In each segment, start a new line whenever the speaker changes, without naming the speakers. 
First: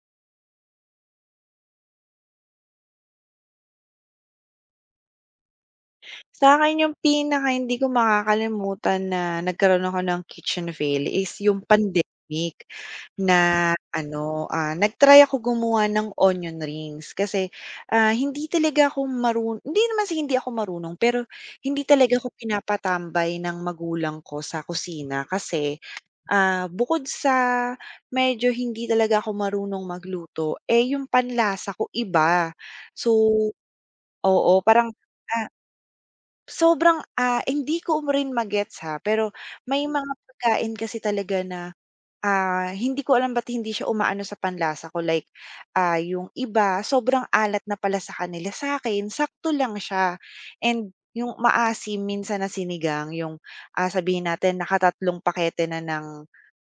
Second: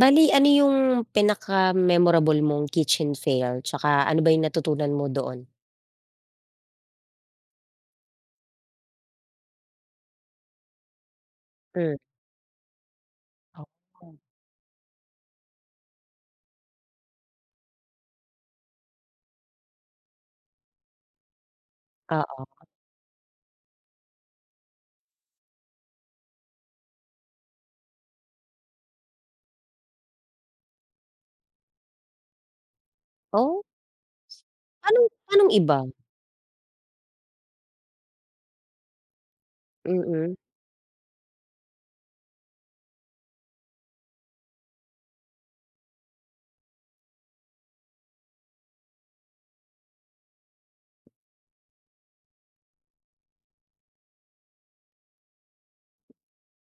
Bali ano yung pinaka-memorable mong kitchen fail tsaka ano ba yung natutunan mo doon?
Sa Sa'kin yung pinaka hindi ko makakalimutan na nagkaroon ako ng kitchen fail is yung
Hmm.
pandemic na
Oo.
ano, nag-try ako gumawa ng onion rings kasi, hindi talaga ako hindi naman sa hindi ako marunong pero hindi talaga ako
Oo.
pinapatambay ng magulang ko sa kusina kasi, bukod sa medyo hindi talaga ako marunong magluto, eh, yung panlasa ko iba. So
Oh,
oo, parang,
anong
ah
anong iba?
sobrang, hindi ko rin ma-gets ha, pero may mga
Mm.
pagkain kasi talaga na, hindi ko alam ba't hindi siya umaano sa panlasa ko, like, yung iba sobrang alat na pala sa kanila, sa'kin sakto lang siya, and yung maasim minsan na sinigang yung, sabihin natin nakatatlong pakete na ng,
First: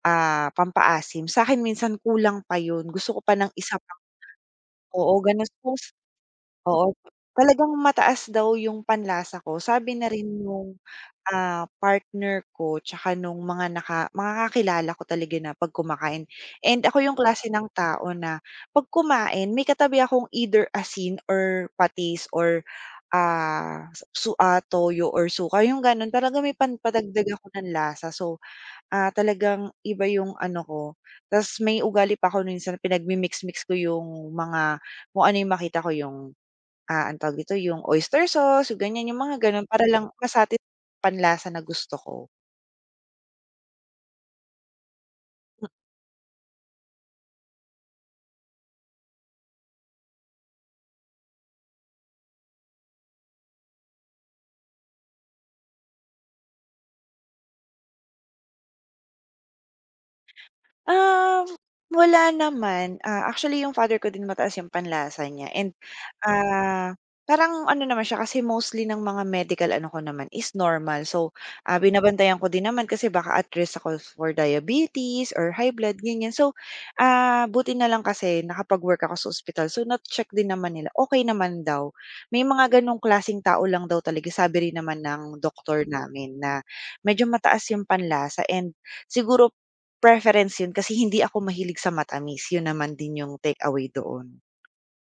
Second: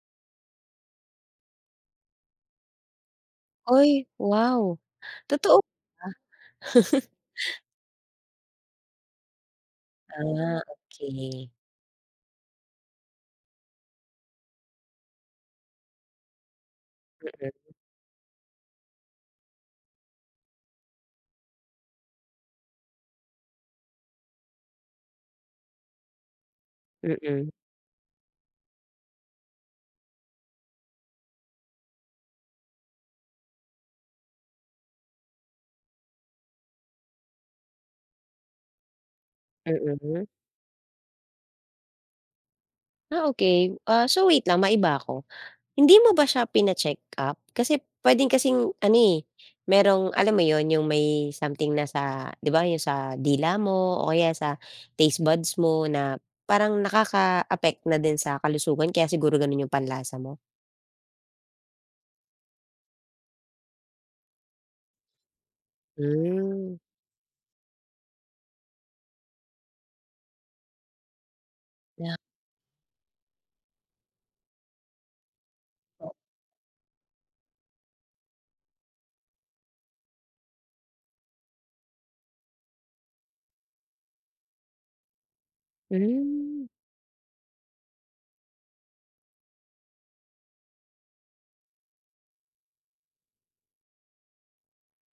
pampaasim. Sa akin minsan kulang pa yun, gusto ko pa ng isa pa.
Uy, wow!
Oo, gano'n.
Totoo.
Oo, talagang mataas daw yung panlasa ko sabi na rin
Ah,
nung
okey.
Partner ko tsaka nung mga kakilala ko talaga na 'pag kumakain, and ako yung klase ng tao na 'pag kumain may katabi akong either asin or patis or, toyo or suka, yung gano'n talagang may
Mm,
padagdag ako
mm,
ng lasa. So, talagang iba yung ano ko. Ta's may ugali pa ako minsan pinagmi-mix-mix ko yung mga kung ano yung makita ko, yung anong tawag dito, yung oyster sauce, yung ganyan, yung mga gano'n para lang
mm.
ma-satis panlasa na gusto ko.
Okey. So wait lang maiba ako. Hindi mo ba siya pina-check-up? Kasi puwedeng kasing ano, eh, merong alam mo 'yun, yung may something na sa 'di ba yung sa dila mo o kaya sa taste buds mo na parang nakaka-affect na din sa kalusugan kaya siguro gano'n yung panlasa mo?
Um, wala naman. Actually yung father ko din mataas yung panlasa niya. And,
Hmm.
ah, parang ano naman siya kasi mostly ng mga medical ano ko naman is normal. So,
Yeah.
binabantayan ko din naman kasi baka at risk ako for diabetes or high blood, ganyan. So, buti na lang kasi nakapag-work ako sa ospital. So, na-check din naman nila, okay naman daw. May mga ganong klasing tao lang daw talaga, sabi rin naman ng doktor namin na
Hmm.
medyo mataas yung panlasa, and siguro preference yun kasi hindi ako mahilig sa matamis, yun naman din yung take away doon.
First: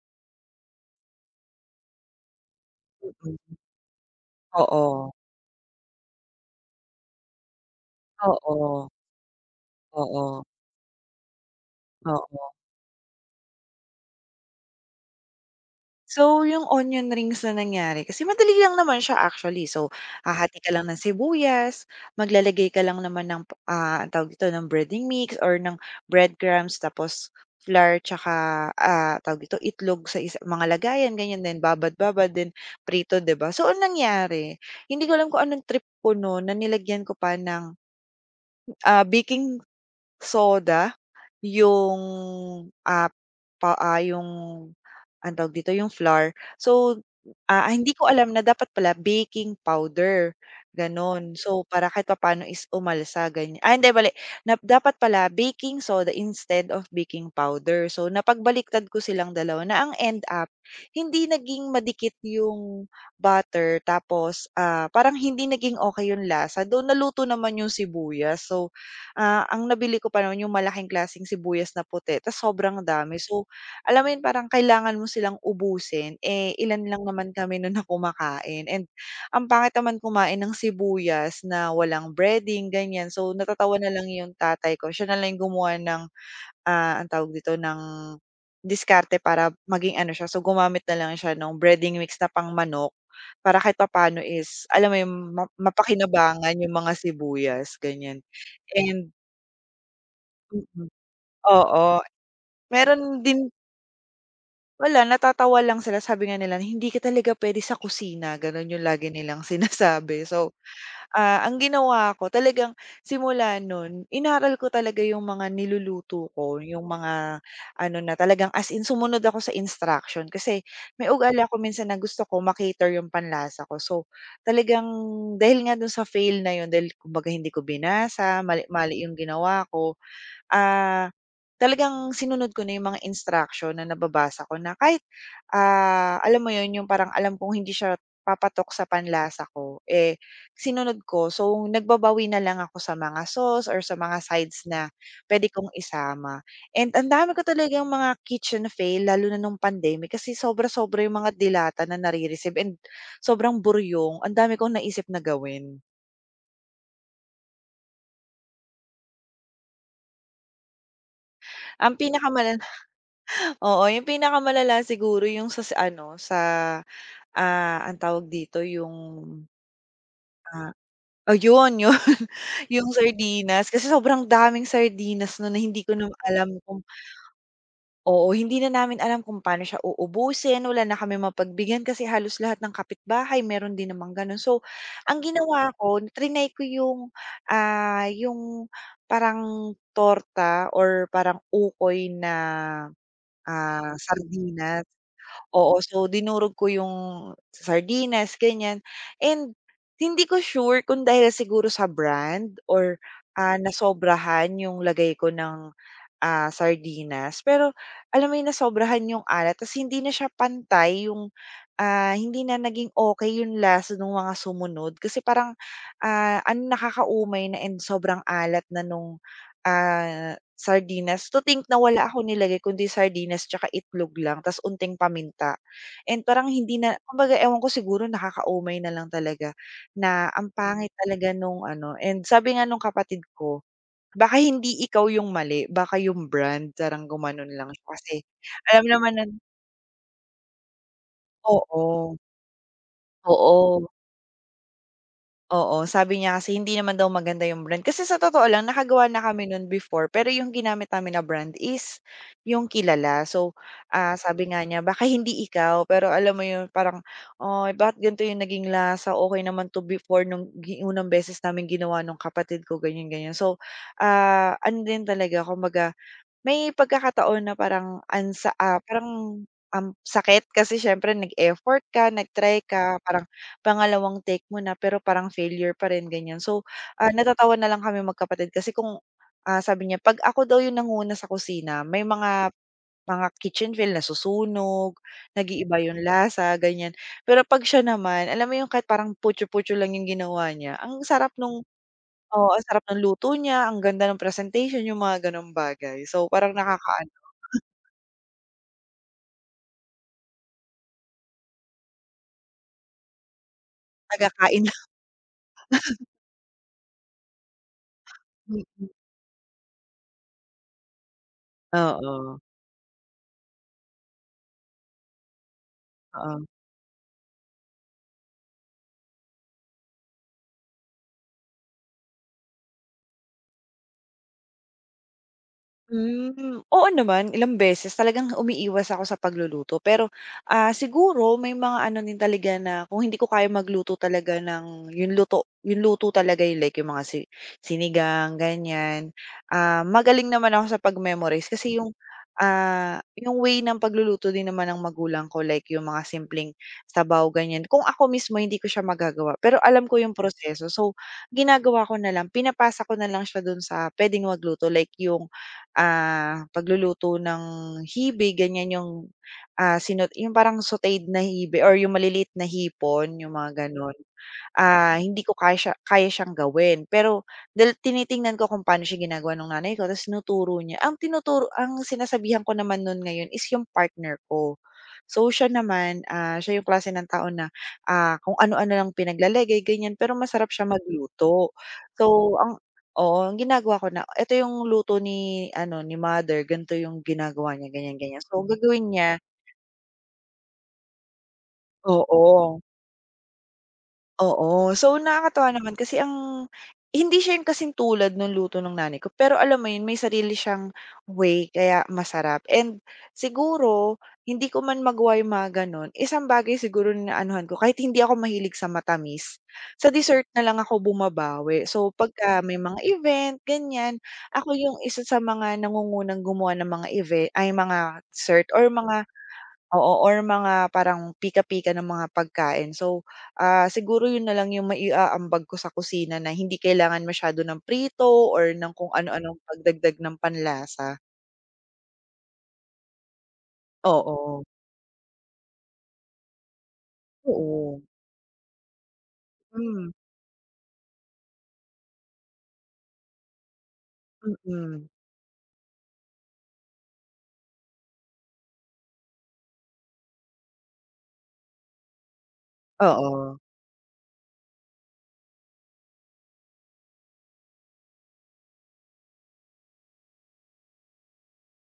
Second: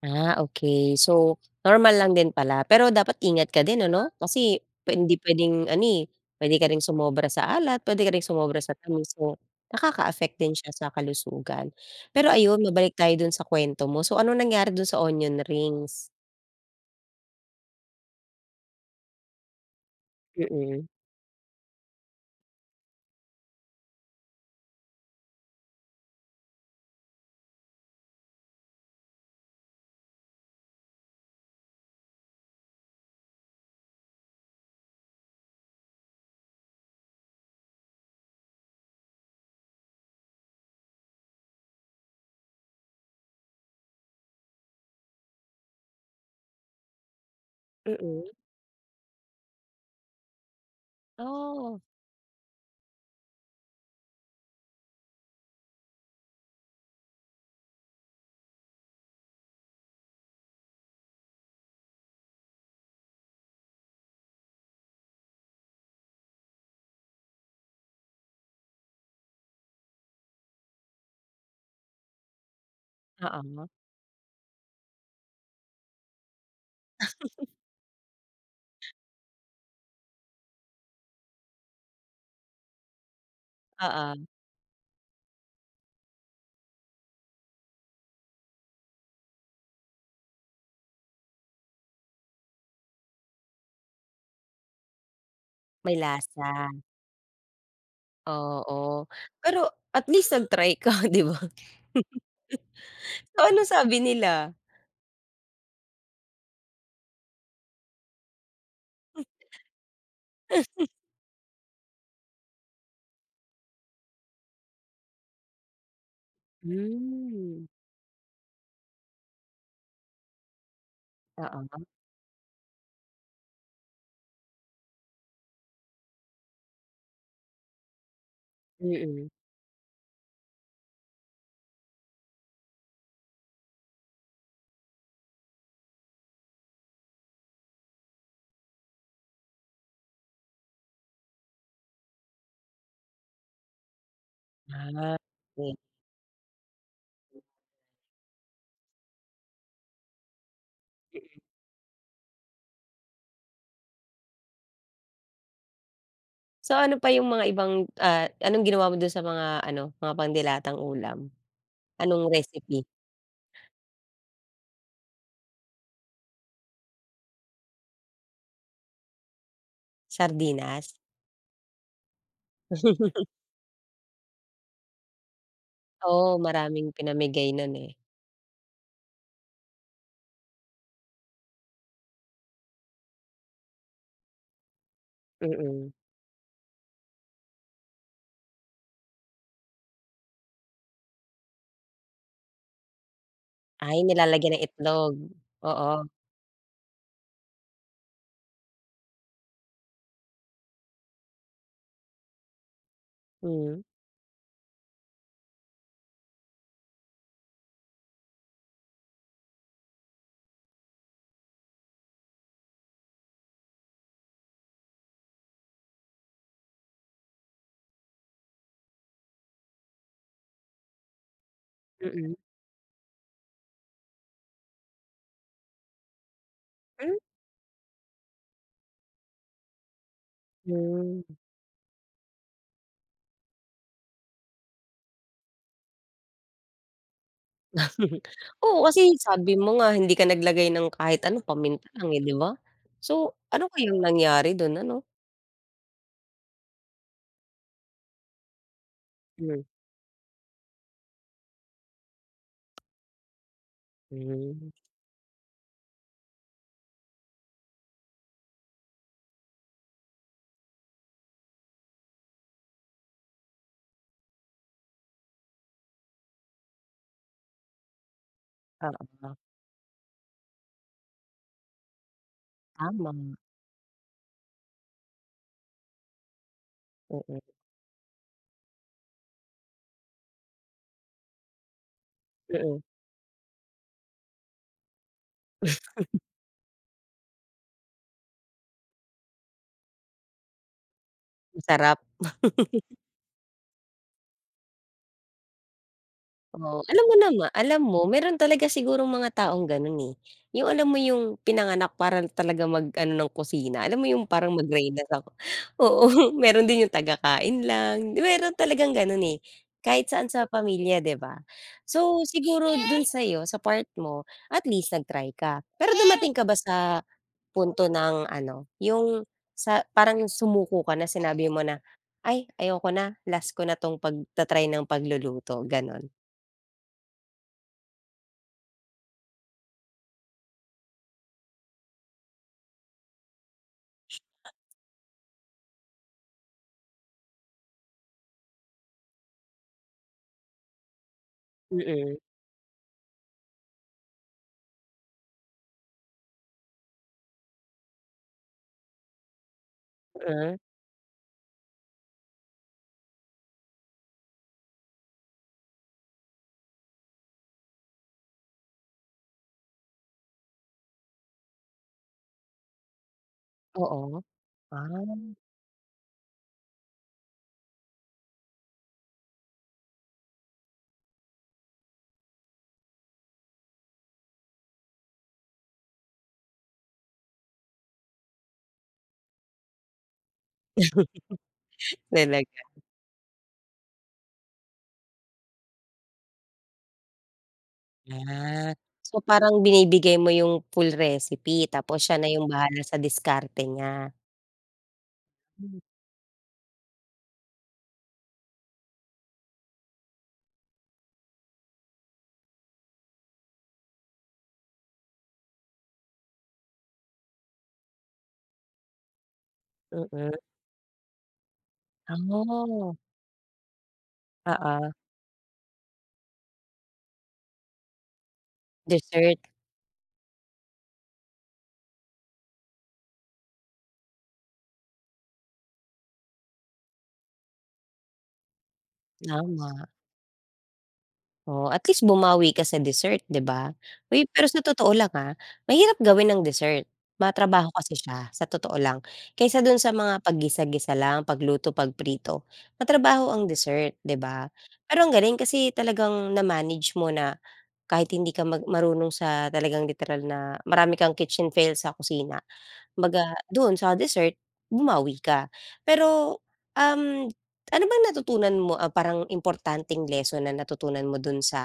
Okay. So, normal lang din pala. Pero dapat ingat
Mm,
ka din ano? Kasi
oo,
hindi puwedeng pwede ka ring sumobra sa alat, pwede ka ring sumobra sa
oo,
tamis. So, nakaka-affect
oo,
din siya sa kalusugan. Pero
oo.
ayun, mabalik tayo dun sa kuwento mo. So, ano nangyari dun sa onion rings?
So, yung onion rings na nangyari kasi madali lang naman siya actually. So, hahati ka lang
Mm,
ng sibuyas, maglalagay ka lang naman ng, ang tawag dito ng breading mix or ng breadcrumbs, tapos flour tsaka, tawag dito itlog, sa isa mga lagayan ganyan din, babad-babad, then prito, 'di ba? So, ang nangyari, hindi ko alam kung anong trip ko nun na nilagyan ko pa ng baking soda, yung, ah, yung anong tawag dito, yung flour. So, hindi ko alam
mm.
na dapat pala baking powder, gano'n. So,
Oh,
para kahit papaano is umalsa, ganyan. Ah, hindi, mali, na dapat pala baking soda instead of baking powder. So, napagbaliktad ko silang dalawa na ang end up, hindi naging madikit yung butter, tapos, parang hindi naging okey yung lasa, though naluto naman yung sibuyas. So, ang nabili ko pa naman yung malaking klaseng sibuyas na puti ta's sobrang dami. So,
oo,
alam mo yun, parang kailangan mo silang ubusin, eh, ilan lang, mm, naman kami nun na kumakain, and ang pangit naman kumain ng sibuyas na walang breading, ganyan. So, natatawa na lang
oo.
yung tatay ko, siya na lang yung gumawa ng, anong tawag dito, ng diskarte para maging ano siya, so gumamit na lang siya ng breading mix na pang manok para kahit papaano is alam mo yung
May
mapakinabangan
lasa,
yung mga sibuyas, ganyan.
oo.
And
Pero at least nag-try
mm,
ka, 'di ba?
oo. Meron din.
So, ano sabi nila?
Wala, natatawa lang sila. Sabi nga nila, "Hindi ka talaga puwede sa kusina." Gano'n 'yung lagi nilang sinasabi. So, ang ginawa ko, talagang simula no'n, inaral ko talaga 'yung mga niluluto ko, 'yung mga
Hmm,
ano na talagang as in sumunod ako sa instruction. Kasi may ugali ako
oo,
minsan na gusto ko 'yung panlasa ko. So, talagang dahil nga do'n sa fail na 'yun, dahil kumbaga hindi ko binasa, mali mali 'yung
mm.
ginawa ko, Ah, talagang sinunod ko na yung mga instruction na nababasa ko na kahit, alam mo yun, yung parang alam kong hindi siya papatok sa panlasa ko, eh, sinunod ko. So, nagbabawi na lang ako sa mga sauce or sa mga sides na
Ah,
puwede kong
okey.
isama. And ang dami ko talagang mga kitchen fail lalo na nung pandemic kasi sobra-sobra yung mga dilata na nare-receive, and sobrang buryong, ang dami kong naisip na gawin.
So ano pa yung mga ibang, anong ginawa mo dun sa mga ano, mga pangdilatang ulam?
Ang
Anong
pinakamalala
recipe?
oo, yung pinakamalala siguro yung sa ano, sa ang tawag dito yung, ah,
Sardinas?
ayun yun, yun. Yung sardinas kasi sobrang daming sardinas, no, na hindi ko na
Oo,
alam kung,
maraming pinamigay nun, eh.
oo, hindi na namin alam kung paano siya uubusin, wala na kami mapagbigyan kasi halos lahat ng kapitbahay meron din naman ganun. So, ang ginawa
Mm.
ko, triny ko yung, yung parang torta or parang ukoy na,
Ay, nilalagyan ng
sardinas.
itlog.
Oo,
Oo.
so dinurog ko yung sardinas, ganyan. And hindi ko sure kung dahil siguro sa brand or,
Hmm.
nasobrahan yung lagay ko ng sardinas. Pero alam mo yun, nasobrahan yung alat ta's hindi na siya pantay yung, hindi na naging okay yung lasa ng mga sumunod kasi parang, ang nakakaumay na, and sobrang alat na nung, sardinas. To think na wala akong
Mm.
nilagay kundi sardinas tsaka itlog lang ta's unting paminta, and parang hindi na,
Hmm?
kumbaga ewan ko, siguro nakakaumay na lang talaga na ang pangit
Hmm.
talaga nung ano. And sabi nga nung kapatid ko, baka hindi ikaw yung mali, baka yung brand, parang gumanon lang siya kasi
Oo,
alam naman
kasi
na,
sabi mo nga hindi ka naglagay ng kahit ano, paminta lang,
oo,
eh, 'di ba? So, ano
oo,
kayang nangyari dun ano?
oo. Sabi niya kasi hindi naman daw maganda yung brand. Kasi sa totoo lang nakagawa na kami
Hmm.
nun before, pero yung ginamit namin na brand is yung kilala. So, sabi nga
Hmm.
niya, "Baka hindi ikaw," pero alam mo yun, parang, "Ay bakit ganito yung naging lasa, okey naman 'to before nung unang beses namin ginawa nung kapatid ko," ganyan, ganyan. So, ano din talaga, kumbaga may pagkakataon na parang
Oo,
parang ang sakit kasi siyempre nag-effort ka, nag-try ka,
tama.
parang pangalawang take mo na pero parang failure pa rin, ganyan. So,
Mm.
natatawa na lang kami magkapatid kasi kung, sabi niya, 'pag ako daw yung nanguna sa kusina may mga
Mm.
kitchen fill nasusunog, nag-iiba yung lasa, ganyan. Pero 'pag siya naman, alam mo yung kahit parang putyo-putyo lang yung ginawa niya, ang sarap nung,
Masarap.
oo, ang sarap ng luto niya, ang ganda ng presentation, yung mga gano'ng bagay. So, parang
Oo, alam
nakakaano,
mo naman alam mo meron talaga sigurong mga taong gano'n, eh. Yung alam mo yung pinanganak para talaga mag-ano ng kusina, alam mo yung parang
tagakain lang.
mag-reyna sa oo, meron din yung taga-kain lang, meron talagang gano'n, eh, kahit saan sa pamilya, 'di ba? So,
Oo,
siguro dun sa'yo, sa part mo, at least nag-try ka. Pero dumating ka
oo.
ba sa punto ng ano, yung sa parang sumuko ka na sinabi mo na, "Ay, ayoko na, last ko na 'tong pagta-try ng pagluluto," gano'n?
Hmm, oo naman, ilang beses talagang umiiwas ako sa pagluluto. Pero, siguro may mga ano din talaga na kung hindi ko kaya magluto talaga ng yung luto talaga, yung like yung mga sinigang, ganyan. Ah, magaling naman ako sa pag-memorize kasi yung,
Mm,
yung way ng pagluluto din naman ng magulang ko, like yung mga simpleng sabaw, ganyan. Kung ako mismo hindi ko siya magagawa, pero alam ko yung
mm,
proseso. So, ginagawa ko na lang, pinapasa ko na lang siya dun sa puwedeng magluto, like yung pagluluto ng hibe, ganyan yung, ah, sinu yung parang sauteed na hibe or yung maliliit na hipon, yung mga gano'n.
oo. Ah.
Ah, hindi ko kaya siyang gawin. Pero dahil tinitingnan ko kung paano siya ginagawa nung nanay ko, tapos tinuturo niya. Ang tinuturo, ang sinasabihan ko naman nun ngayon is yung partner ko. So siya naman, siya yung klase ng tao na, kung ano-ano lang pinaglalagay ganyan, pero masarap siya magluto. So
Talaga.
ang, oo, ang ginagawa ko na, eto yung luto ni ano, ni mother, ganito yung ginagawa niya, ganyan, ganyan. So
Ah.
gagawin
So,
niya,
parang binibigay mo yung full recipe tapos siya na
oo.
yung bahala sa diskarte niya.
Oo. So, nakakatuwa naman
Hmm,
kasi ang hindi siya yung kasing tulad nung luto ng nanay ko, pero alam mo yun, may sarili siyang way kaya masarap. And siguro, hindi ko man magawa yung mga gano'n, isang bagay siguro na naanuhan ko, kahit hindi ako mahilig sa matamis, sa dessert
mm.
na lang ako bumabawi. So,
Ah,
pagka may mga
oo.
event, ganyan, ako yung isa sa mga nangungunang gumawa ng mga event ay mga dessert or mga,
Dessert,
oo, or mga parang pika-pika ng mga pagkain. So, siguro yun na lang yung maiaambag ko sa kusina na hindi kailangan masyado ng prito or ng kung ano-anong
tama.
pagdagdag ng panlasa.
Oh at least bumawi ka sa dessert, 'di ba? Uy,
Oo,
pero sa totoo lang, mahirap gawin ang dessert, matrabaho
oo.
kasi siya, sa totoo lang. Kaysa dun
Hmm,
sa mga paggisa-gisa lang, pagluto, pagprito, matrabaho ang dessert, 'di ba?
mm.
Pero ang galing kasi talagang na-manage mo na kahit hindi ka marunong sa talagang literal na marami kang kitchen fail sa kusina. Kumbaga
Oo.
doon sa dessert, bumawi ka. Pero, um, ano bang natutunan mo, parang importanteng lesson na natutunan mo dun sa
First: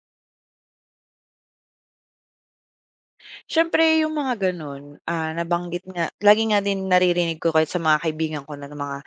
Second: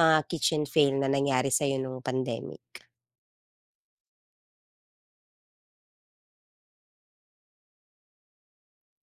mga kitchen fail na nangyari sa'yo nung pandemic?
Siyempre yung mga gano'n, nabanggit nga, lagi nga din naririnig ko kahit sa mga kaibigan ko na mga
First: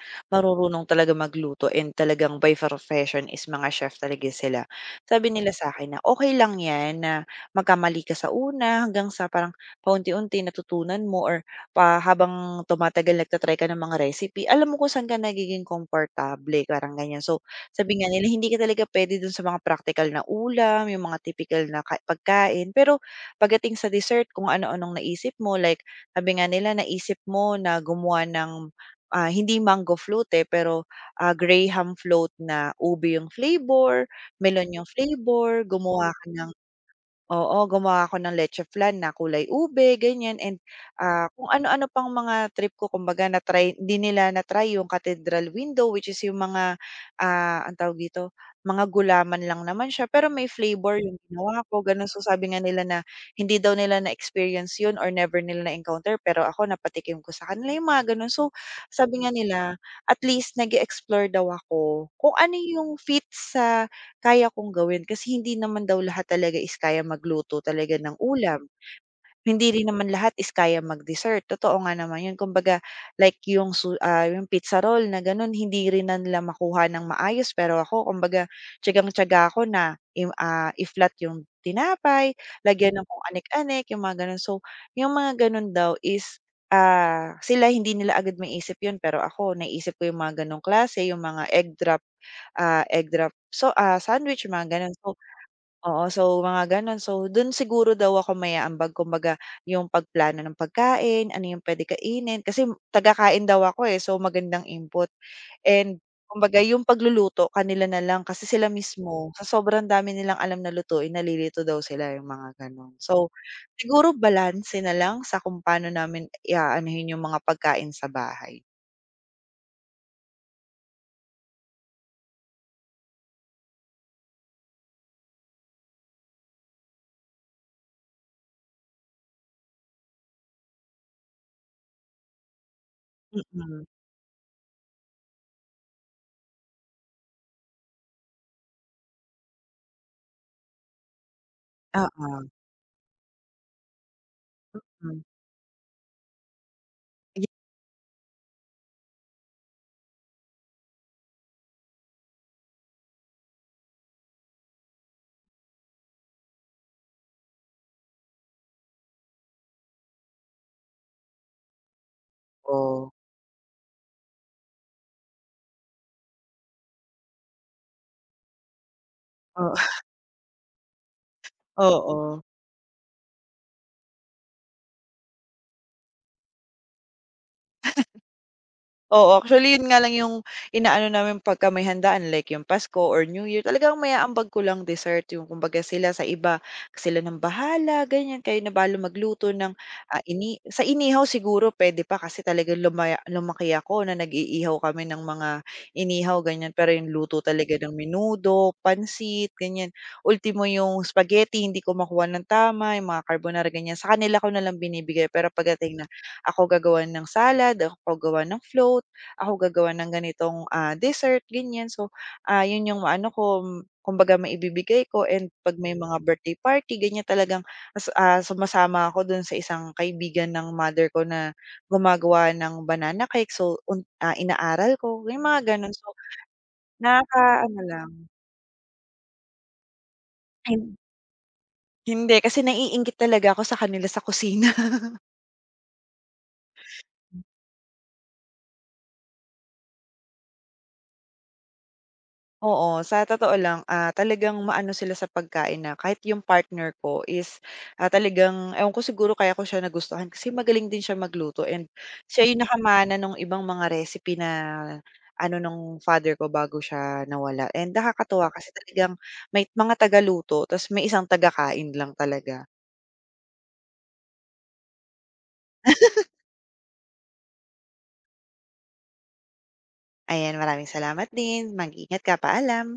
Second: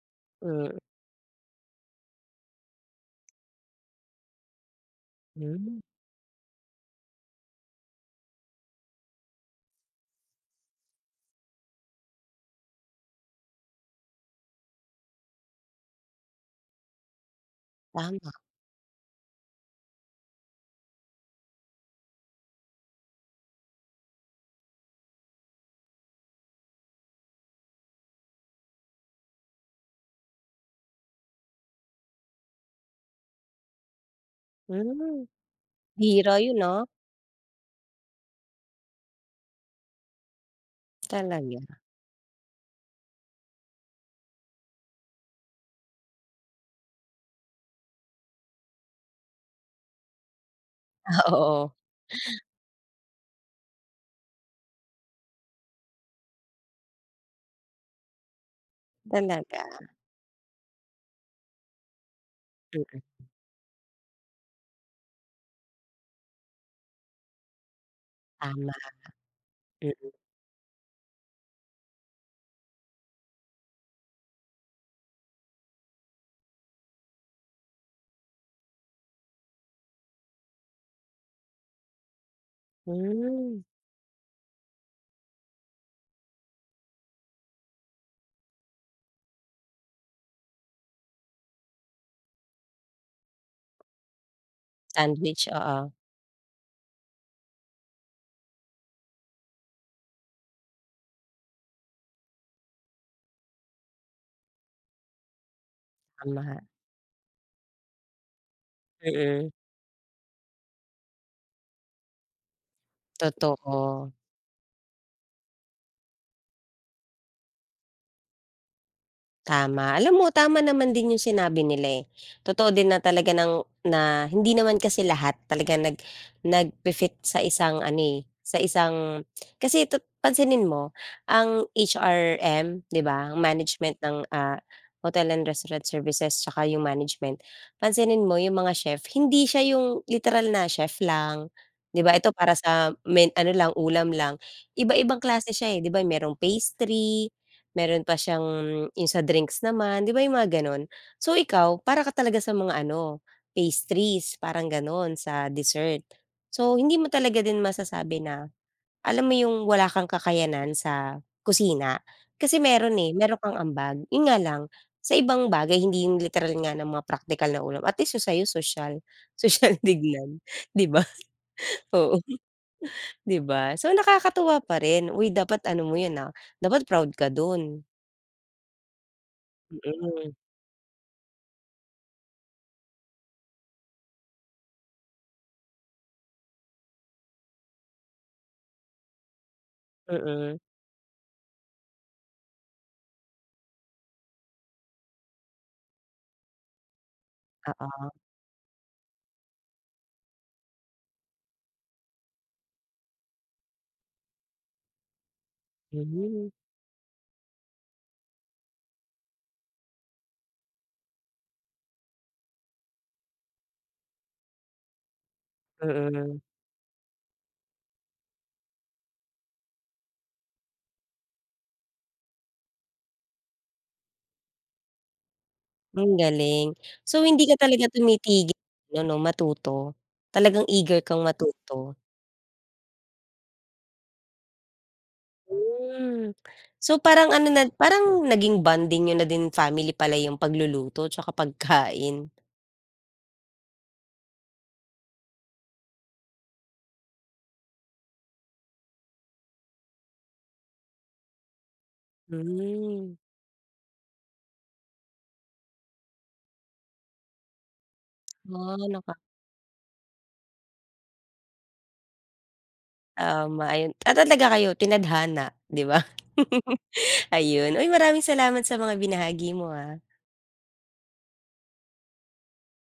Mm,
marurunong talaga magluto, and talagang by profession is mga chef talaga sila. Sabi nila sa
hmm,
akin na okay lang 'yan na magkamali ka sa una hanggang sa parang paunti-unti natutunan mo, or habang tumatagal ka ng mga recipe, alam mo kung saan ka nagiging komportable, parang ganyan. So, sabi nga nila
tama,
hindi ka talaga puwede dun sa mga practical na ulam, yung mga tipikal na pagkain, pero pagdating sa dessert kung ano-anong naisip mo, like sabi nga nila naisip mo na gumawa ng, hindi mango float, eh, pero, graham float na ube yung flavor, melon yung
hmm.
flavor, gumawa ka
Bihira
ng,
yun, ah.
oo, gumawa ako ng leche flan na kulay ube, ganyan, and, kung
Talaga,
ano-ano pang mga trip ko kumbaga na-try, hindi nila na-try yung cathedral window which is yung mga, anong tawag dito, mga gulaman lang naman siya pero may flavor yung ginawa
oo,
ko gano'n. So, sabi nga nila na hindi daw nila na-experience 'yun or never nila na-encounter, pero ako napatikim ko sa kanila yung mga gano'n. So, sabi nga
talaga,
nila at least nag explore daw ako kung ano yung
mm,
fit sa kaya kong gawin kasi hindi naman daw lahat talaga is kaya magluto talaga ng ulam.
tama,
Hindi rin naman
mm.
lahat is kayang mag-dessert, totoo nga naman 'yun. Kumbaga like yung yung pizza roll na gano'n hindi rin na nila makuha ng maayos, pero ako kumbaga tiyagang-tiyaga ako na i-flat yung tinapay, lagyan ng kung
Hmm,
anik-anik, yung mga gano'n. So, yung mga gano'n daw is, sila hindi nila agad maisip 'yun, pero ako naisip ko yung mga gano'ng klase, yung mga egg drop, egg drop sandwich, mga gano'n. So,
sandwich, oo,
oo, so mga gano'n. So do'n siguro daw ako may-aambag, kumbaga yung pagplano ng pagkain, ano yung puwede kainin kasi taga-kain daw ako, eh, so magandang input, and
tama,
kumbaga yung pagluluto kanila na lang kasi sila mismo sa
mm,
sobrang dami nilang alam na lutuin nalilito daw sila, yung mga gano'n. So
totoo.
siguro balanse na lang sa kung paano namin i-aanuhin yung mga pagkain sa bahay.
Tama. Alam mo tama naman din yung sinabi nila, eh. Totoo din na talaga ng na hindi naman kasi lahat talaga nag nag fit sa isang ano, eh, sa isang kasi pansinin mo ang HRM, 'di ba, ang
Mm-mm.
management ng, hotel and restaurant services tsaka yung management, pansinin mo yung mga chef hindi siya yung literal na chef lang, 'di ba? Ito
Oo.
para sa ano lang, ulam lang,
Mm, oo.
iba-ibang
Hmm,
klase siya, eh, 'di ba merong pastry,
yes.
meron pa siyang yung sa drinks naman, 'di ba yung mga gano'n? So ikaw, para ka talaga sa mga ano, pastries, parang gano'n, sa dessert. So hindi mo talaga din masasabi na alam mo yung wala kang kakayanan sa kusina? Kasi meron, eh, meron kang ambag. Yun nga lang, sa ibang bagay hindi yung literal nga na mga praktikal na ulam, at least yung sa'yo sosyal, sosyal
Oo,
tignan, 'di ba? Oo,
oo.
'di ba? So nakakatuwa pa rin. Uy, dapat ano mo yun, dapat proud ka dun.
Oo, actually yun nga lang
Mm,
yung inaano namin pagka may handaan like yung Pasko or New Year, talagang may aambag ko lang dessert, yung kumbaga sila sa iba, sila ng bahala ganyan, kayo na bahala magluto ng,
mm.
inihaw siguro puwede pa kasi talagang lumaki ako na nag-iihaw kami ng mga inihaw, ganyan, pero yung luto talaga ng
Oo,
menudo, pansit, ganyan. Ultimo yung spaghetti hindi ko makuha ng tama, yung mga carbonara ganyan, sa kanila ko nalang binibigay, pero pagdating na
hmm,
ako gagawa ng salad, ako gawa ng float, ako gagawa ng ganitong, dessert, ganyan. So, yun yung maano ko, kumbaga maibibigay ko, and 'pag may mga
mm.
birthday party ganyan talagang sumasama ako dun sa isang kaibigan ng mother ko na gumagawa ng banana cake. So, inaaral ko yung mga ganun. So,
Ang galing. So, hindi ka
nakakaano
talaga
lang.
tumitigil ano 'no, matuto? Talagang
Hin
eager kang matuto?
Hindi kasi naiinggit talaga ako sa kanila sa kusina.
Hmm. So, parang ano na parang naging bonding niyo na din family pala yung pagluluto tsaka pagkain?
Oo, sa totoo lang, talagang maano sila sa pagkain na kahit yung partner ko is, talagang ewan ko siguro kaya ko siya nagustuhan kasi magaling din siya magluto, and siya yung
Hmm.
nakamana ng ibang mga recipe na ano nung father ko bago siya nawala, and nakakatuwa kasi talagang
Ah,
may mga tagaluto tas may isang tagakain lang talaga.
nakakatama ayun. Ah, talaga kayo tinadhana, 'di ba? Ayun. Uy, maraming salamat sa mga binahagi mo, ah.
Ayan, maraming salamat din. Mag-ingat ka, paalam.